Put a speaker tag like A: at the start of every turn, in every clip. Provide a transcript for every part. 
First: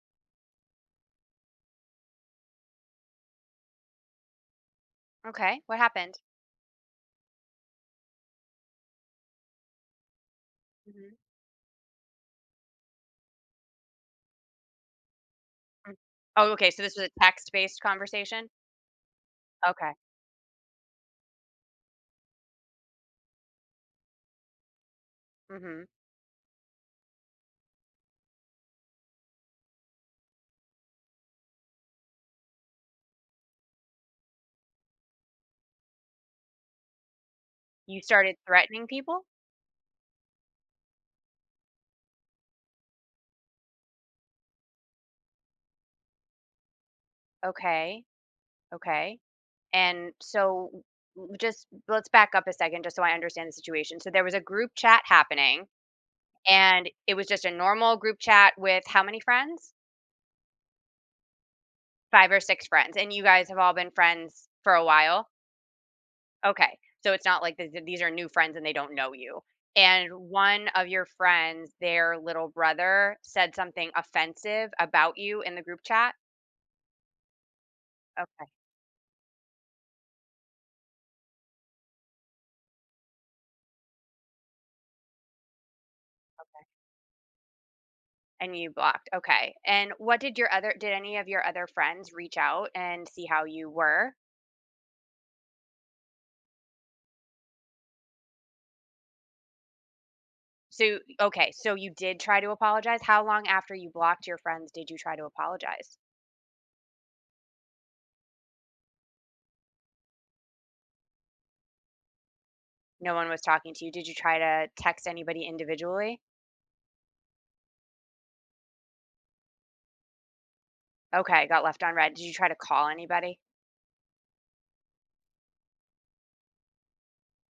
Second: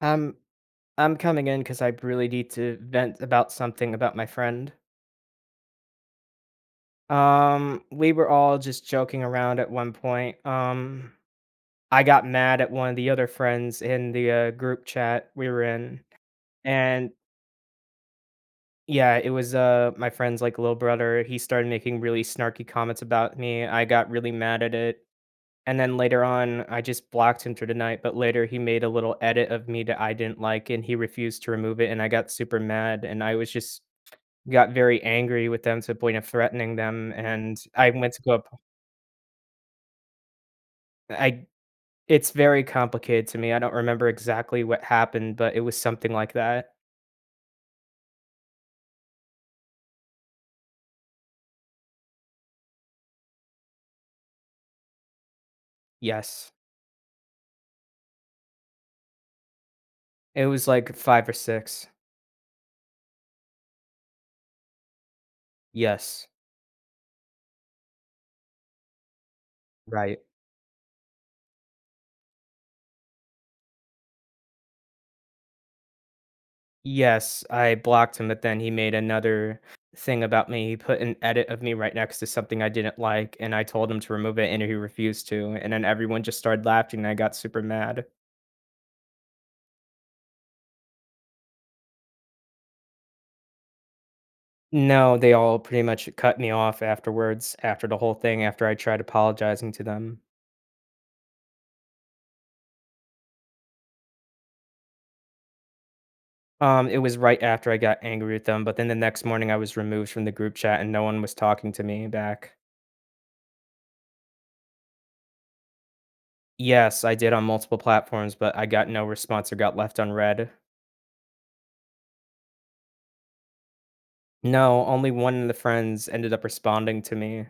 A: Um, I'm coming in because I really need to vent about something about my friend.
B: Okay, what happened?
A: We were all just joking around at one point.
B: Mhm,
A: I got mad at one of the other friends in the group chat we were
B: mm.
A: in,
B: Oh, okay, so this was
A: and
B: a text-based conversation?
A: yeah, it was,
B: Okay,
A: my friend's, like, little brother. He started making really snarky comments about me. I got really mad at it, and
B: mhm.
A: then later on, I just blocked him for the night, but later he made a little edit of me that I didn't like, and he refused to remove it, and I got super mad, and I was just got very angry with them to the point of threatening them, and I
B: You
A: went to go
B: started
A: up
B: threatening people?
A: I It's very complicated to me, I don't remember exactly what happened, but it was something like that.
B: Okay, okay. And so w just let's back up a second just so I understand the situation. So there was a group chat happening,
A: Yes.
B: and it was just a normal group chat with how many friends?
A: It was like 5 or 6.
B: 5 or 6 friends, and you guys have all been friends for a while?
A: Yes.
B: Okay. So it's not like th th these are new friends and they don't know you. And
A: Right.
B: one of your friends, their little brother, said something offensive about you in the group chat?
A: Yes, I blocked him, but
B: Okay.
A: then he made another thing about me, he put an edit of me right next to something I didn't like, and I told him to remove it, and he refused to, and then everyone just started laughing, and I got super mad.
B: And you blocked. Okay. And what did your other did any of your other friends reach out and see how you were?
A: No, they all pretty much cut me off afterwards, after the whole thing, after I tried apologizing to them.
B: So okay, so you did try to apologize. How long after you blocked your friends did you try to apologize?
A: It was right after I got angry with them, but then the next morning I was removed from the group chat and no one was talking to me back.
B: No one was talking to you. Did you try to text anybody individually?
A: Yes, I did on multiple platforms, but I got no response or got left unread.
B: Okay, got left on red. Did you try to call anybody?
A: No, only one of the friends ended up responding to me.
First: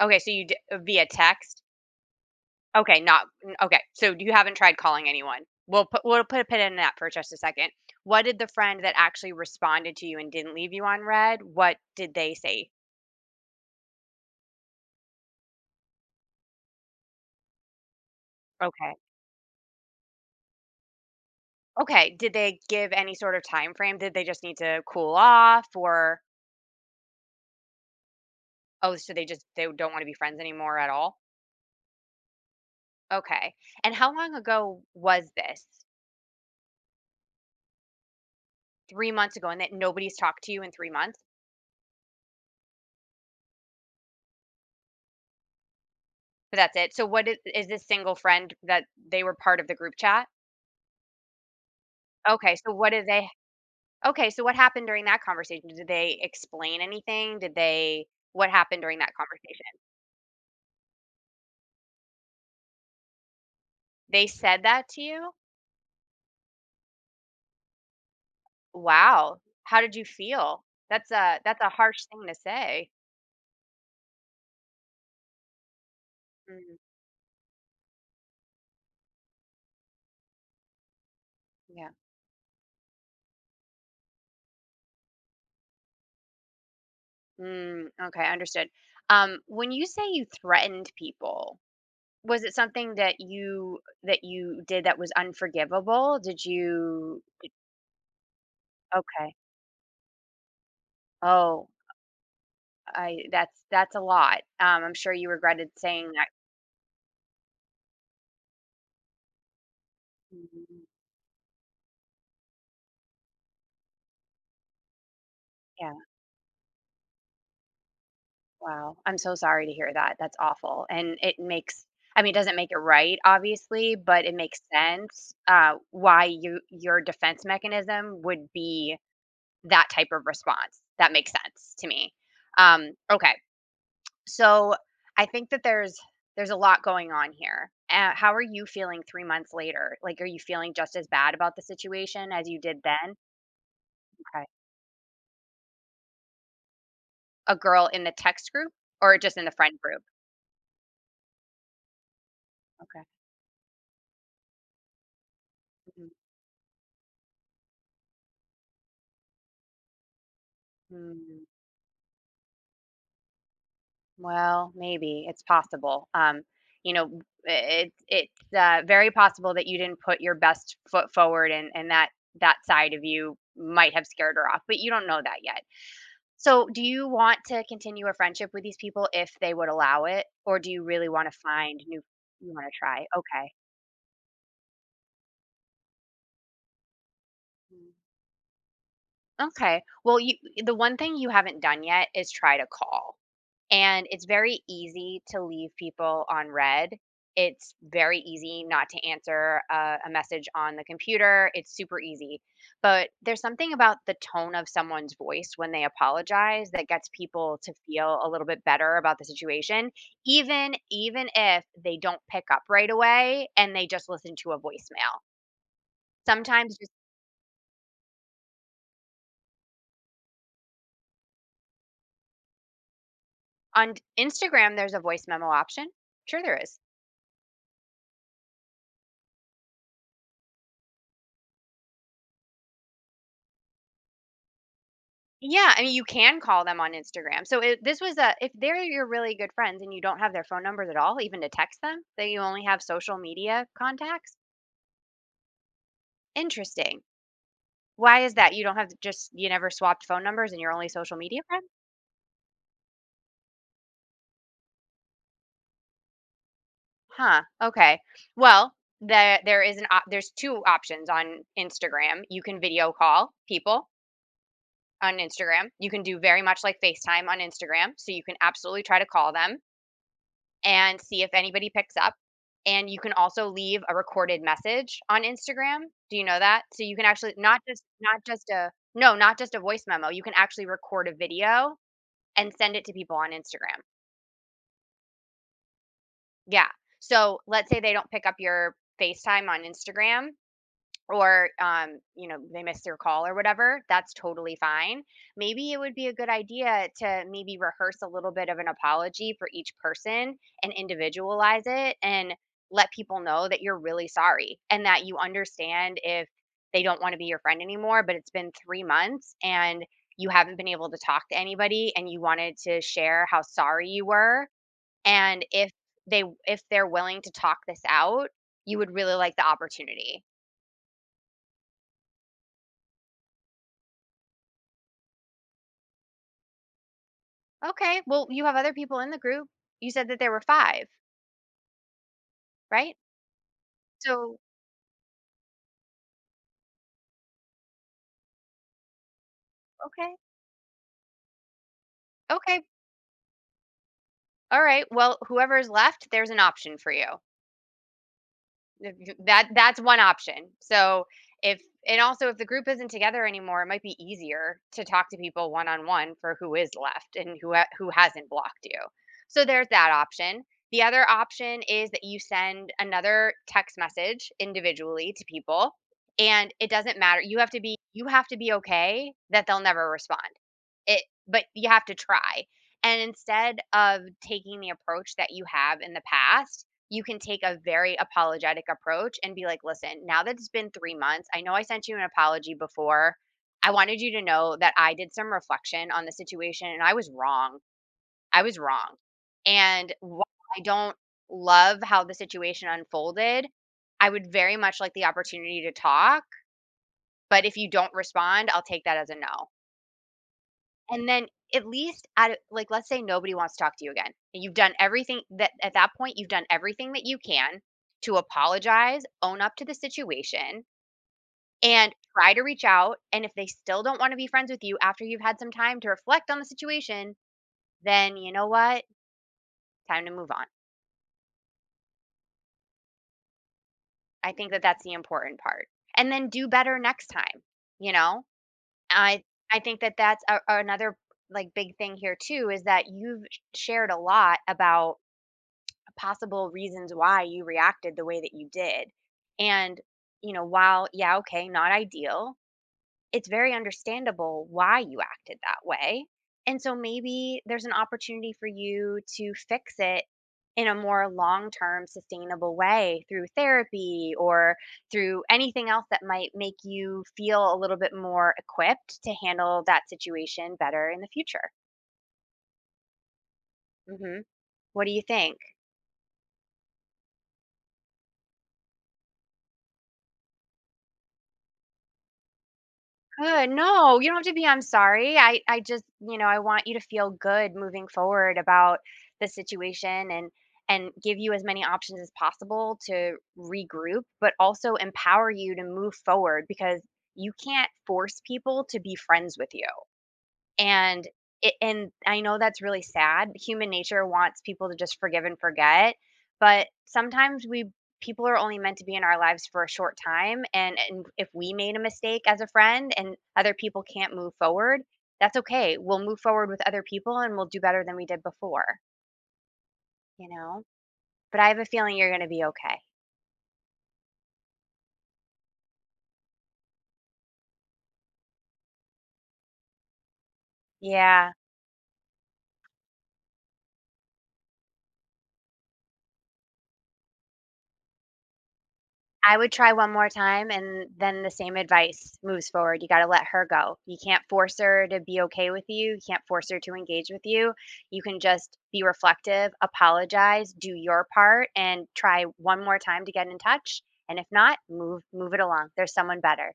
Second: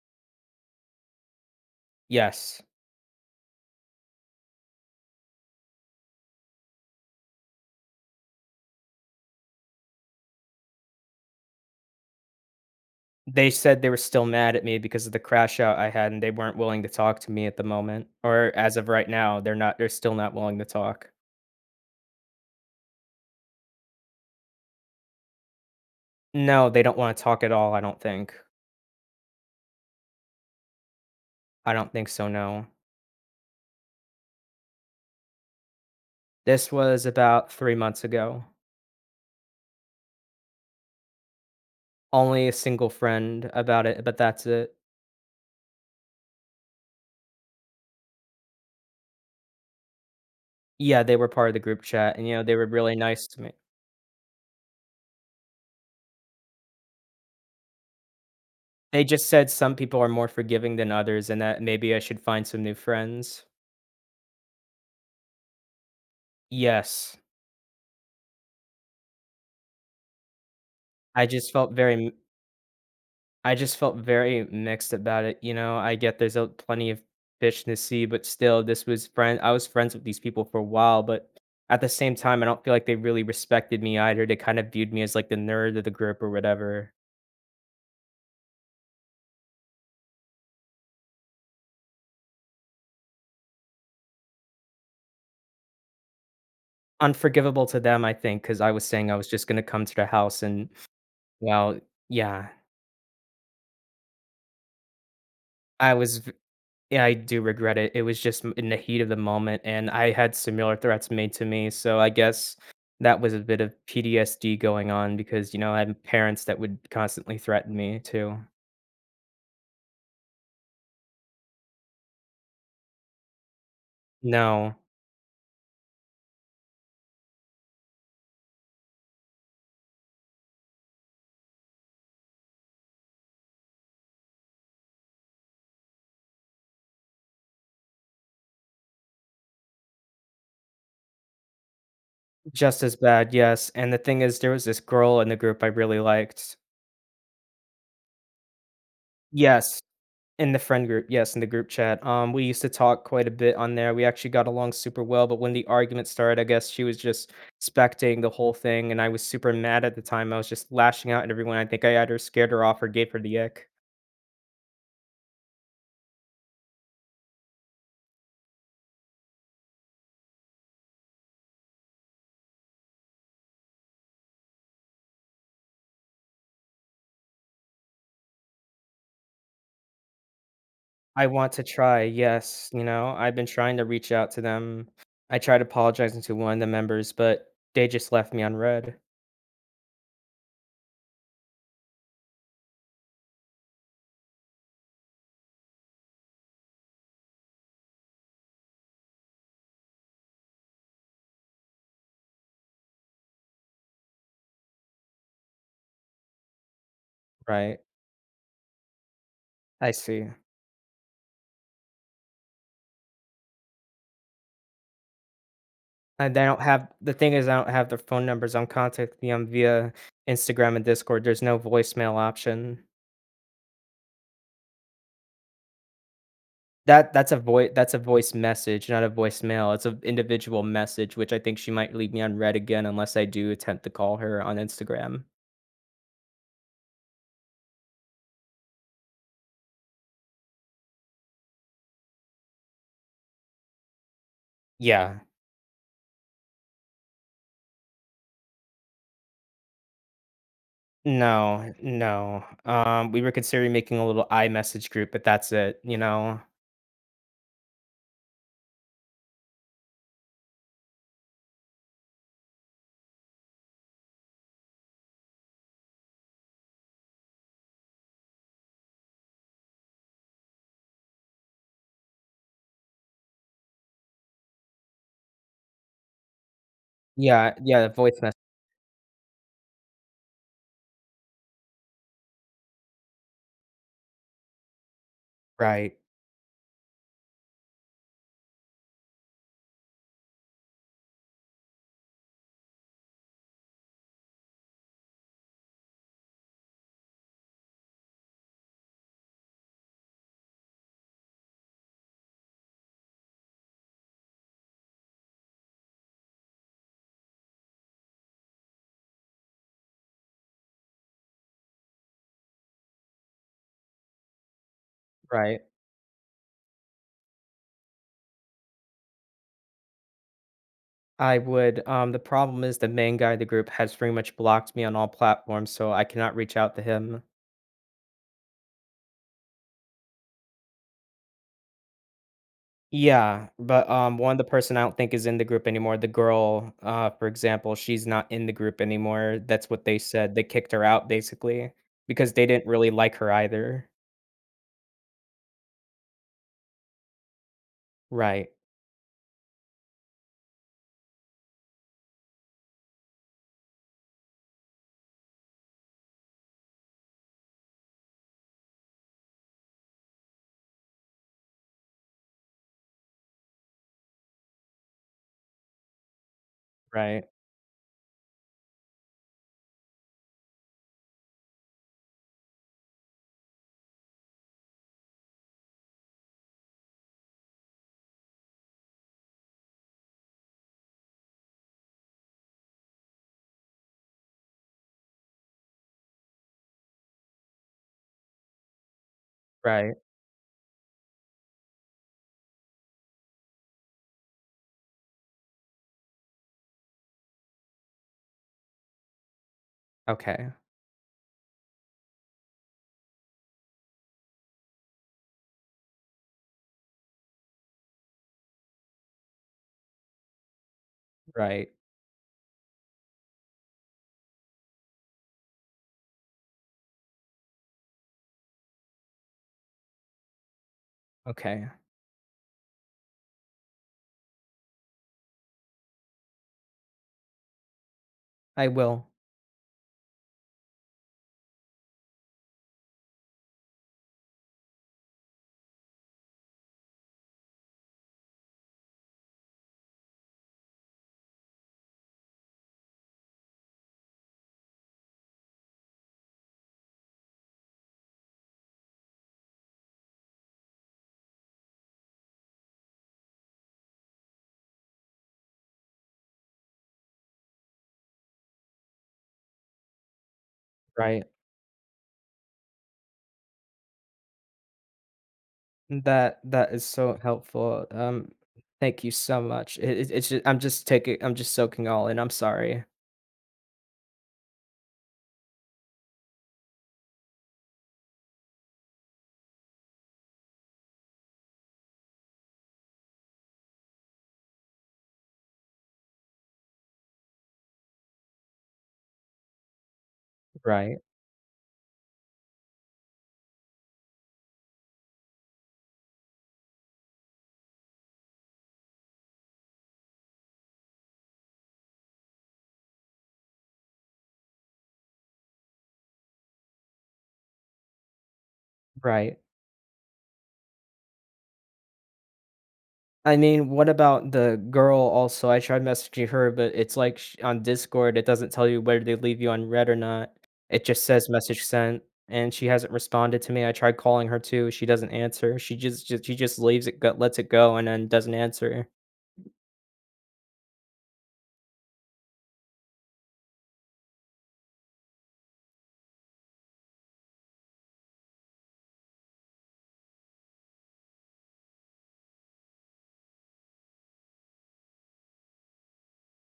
B: Okay, so you via text?
A: Yes.
B: Okay, not okay, so you haven't tried calling anyone. We'll put a pin in that for just a second. What did the friend that actually responded to you and didn't leave you on read, what did they say?
A: They said they were still mad at me because of the crash out I had and they weren't willing to talk to me at the moment. Or as of
B: Okay.
A: right now, they're still not willing to talk.
B: Okay, did they give any sort of time frame? Did they just need to cool off, or
A: No, they don't wanna talk at all, I don't think.
B: oh, so they just they don't wanna be friends anymore at all?
A: I don't think so, no.
B: Okay, and how long ago was this?
A: This was about 3 months ago.
B: 3 months ago and that nobody's talked to you in 3 months?
A: Only a single friend about it, but that's it.
B: But that's it. So what is this single friend that they were part of the group chat?
A: Yeah, they were part of the group chat, and, you know,
B: Okay,
A: they were
B: so what
A: really
B: do
A: nice
B: they
A: to me.
B: okay, so what happened during that conversation? Did they explain anything? Did they what happened during
A: They
B: that
A: just said
B: conversation?
A: some people are more forgiving than others and that maybe I should find some new friends.
B: They said that to you?
A: Yes.
B: Wow. How did you feel? That's
A: I
B: a
A: just
B: that's a
A: felt
B: harsh
A: very
B: thing to say.
A: I just felt very mixed about it, you know, I get there's a
B: Mm,
A: plenty of fish in the sea, but still this was friend I was friends with these people for a while, but at the
B: yeah.
A: same time, I don't feel like they really respected me either, they kind of viewed me as, like, the nerd of the group or whatever.
B: Mm, okay, understood. When you say you threatened people, was it something that you did that was unforgivable? Did you
A: Unforgivable to them, I think, because I was saying I was
B: okay.
A: just gonna come to their house and,
B: Oh,
A: well yeah,
B: I that's a lot. I'm sure you regretted
A: I
B: saying
A: was
B: that.
A: Yeah, I do regret it. It was just m in the heat of the moment, and I had similar
B: Mhm.
A: threats made to me, so I guess that was a bit of PTSD going on because, you know, I
B: Yeah.
A: had parents that would constantly threaten me too.
B: Wow, I'm so sorry to hear that. That's awful. And it makes I mean, it doesn't make it right, obviously, but it makes
A: No.
B: sense why you your defense mechanism would be that type of response. That makes sense to me. Okay, so I think that there's a lot going on here. How are you feeling 3 months later? Like, are you feeling just as bad about the situation as you did
A: Just as
B: then?
A: bad, yes, and the thing is
B: Okay,
A: there was this girl in the group I really liked.
B: a girl in the text group or just in the friend
A: Yes.
B: group?
A: In the friend group, yes, in the group chat. We used to
B: Okay.
A: talk quite a bit on there. We actually got along super well, but when the argument started, I guess she was just spectating the whole thing, and I was super mad at the time. I was just lashing out at
B: Mhm.
A: everyone. I think I either scared her off or gave her the ick.
B: Well, maybe it's possible. You know, it, it's very possible that you didn't put your best foot forward, and that that side of you might have scared her off, but you don't know that yet. So, do you want to continue a friendship with these people if they would allow it, or do you really
A: I
B: want to
A: want to
B: find new?
A: try,
B: You want
A: yes.
B: to
A: You
B: try?
A: know, I've been
B: Okay.
A: trying to reach out to them. I tried apologizing to one of the members, but they
B: Mm.
A: just left me on read.
B: Okay. Well, you The one thing you haven't done yet is try to call. And it's very easy to leave people on red. It's very easy not to answer a message on the computer. It's super easy. But there's something about the tone of someone's voice when they apologize that gets people to
A: Right.
B: feel a little bit better about the situation,
A: I see.
B: even if they don't pick up right away and they just listen to a voicemail.
A: And
B: Sometimes just
A: I don't have their phone numbers. I'm contacting them via Instagram and Discord. There's no voicemail option.
B: on Instagram there's a voice memo option. Sure there is.
A: That's a voice message, not a voicemail. It's an individual message, which I think she might leave me on red again unless I do attempt to call her on Instagram.
B: Yeah, I mean, you can call them on Instagram. This was a if they're your really good friends and you don't have their phone numbers at all, even to text them, that you only have social media contacts.
A: Yeah.
B: Interesting. Why is that? You don't have just you never swapped phone numbers and you're only social media friends?
A: No. We were considering making a little iMessage group, but that's it, you know?
B: Huh. Okay. Well, there is an there's two options on Instagram. You can video call people on Instagram. You can do very much like FaceTime on Instagram, so you can absolutely try to call them and see if anybody picks up. And you can also leave a recorded message on Instagram. Do you know that? So you can actually
A: Yeah, yeah, the voice mess
B: not just a voice memo. You can actually record a video and send it to people on Instagram.
A: Right,
B: Yeah. So let's say they don't pick up your FaceTime on Instagram, or you know, they missed their call or whatever, that's totally fine. Maybe it would be a good idea to maybe rehearse a little bit of an apology for each person and individualize it, and let people know that you're really sorry and that you understand if they don't want to be your friend anymore, but it's been 3 months and you haven't been able to talk to anybody, and you wanted to share how sorry you were. And
A: right.
B: if they're willing to talk this out, you would really like the opportunity.
A: I would, the problem is the main guy of the group has pretty much blocked me on all platforms, so I cannot reach out to him.
B: Okay, well, you have other people in the group. You said that there were 5, right?
A: Yeah, but, one,
B: So,
A: the person I don't think is in the group anymore. The girl, for example, she's not in the group anymore. That's what they
B: okay,
A: said. They kicked her out basically because they
B: okay,
A: didn't really like her either.
B: all right, well, whoever's left, there's an option for you.
A: Right,
B: If you That that's one option. So, if and also if the group isn't together anymore, it might be easier to talk to people one on one for who is left and who who hasn't blocked you. So there's that option. The other option is that you send another text message individually to people and it doesn't matter.
A: right,
B: You have to be okay that they'll never respond. It But you have to try. And instead of taking the approach that you have in the past, you can take a very apologetic approach and be like, "Listen, now that it's been 3 months, I know I sent you an apology before. I wanted you to know that I did some reflection on the situation and I was wrong. I was wrong. And
A: right.
B: while I don't love how the situation unfolded, I would very much like the opportunity to talk, but if you don't respond, I'll take that as a no."
A: Okay,
B: And then at least at like, let's say nobody wants to talk to you again, and you've done everything that at that point, you've done everything that you can to apologize, own up to the situation,
A: right.
B: and try to reach out, and if they still don't wanna be friends with you after you've had some time to reflect on the situation, then you know what? Time to move on.
A: Okay.
B: I think that that's the important part. And then do better next time, you know?
A: I will.
B: I I think that that's a another, like, big thing here too is that you've shared a lot about possible reasons why you reacted the way that you did. And, you know, while, yeah, okay, not ideal, it's very understandable why you acted that way. And so maybe there's an opportunity for you to fix it in a more long term sustainable way through therapy or through anything else that might make you feel a little bit more equipped to handle that situation better in the
A: Right.
B: future. Hmm. What do you think?
A: That is so helpful. Thank you so much. It's just I'm just soaking all in. I'm sorry.
B: Good. No, you don't have to be. I'm sorry. I just, you know, I want you to feel good moving forward about the situation, and give you as many options as possible to regroup, but also empower you to move forward because you can't force people to be friends with you.
A: Right,
B: And it and I know that's really sad. Human nature wants people to just forgive and forget, but sometimes we people are only meant to be in our lives for a short time, and if we made a mistake as a friend and other people can't move forward, that's okay. We'll move forward with other people and we'll do better than we did before,
A: right.
B: you know? But I have a feeling you're going to be okay.
A: I mean, what about the girl also? I tried messaging her, but it's like sh on Discord, it doesn't tell you whether they leave you on Red or not. It just says
B: Yeah.
A: message sent, and she hasn't responded to me. I tried calling her too, she doesn't answer. She just she just leaves it go lets it go and then doesn't answer.
B: I would try one more time and then the same advice moves forward. You gotta let her go. You can't force her to be okay with you. You can't force her to engage with you. You can just be reflective, apologize, do your part, and try one more time to get in touch. And if not, move it along. There's someone better.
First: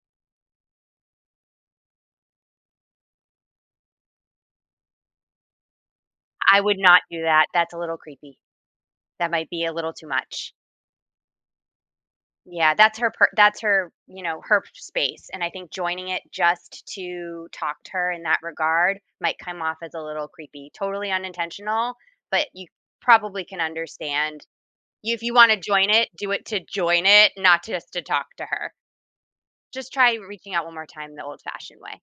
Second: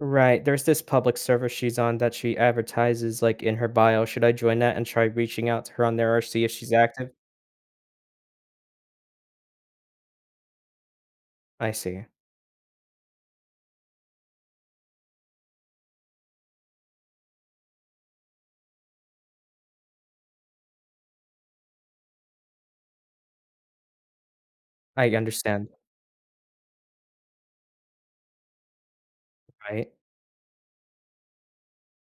A: Right, there's this public server she's on that she advertises, like, in her bio. Should I join that and try reaching out to her on there or see if
B: I
A: she's
B: would not
A: active?
B: do that. That's a little creepy. That might be a little too much.
A: I see.
B: Yeah, that's her, you know, her space, and I think joining it just to talk to her in that regard might come off as a little creepy. Totally unintentional, but you probably can understand.
A: I
B: You If you wanna
A: understand,
B: join it, do it to join it, not just to talk to her. Just
A: right?
B: try reaching out one more time the old-fashioned way.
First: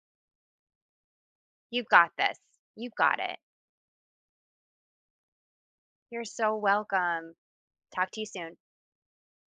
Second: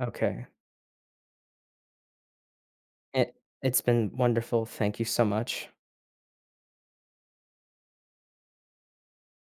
A: Okay.
B: You've got this. You've got
A: It
B: it.
A: it's been wonderful. Thank you so much.
B: You're so welcome. Talk to you soon.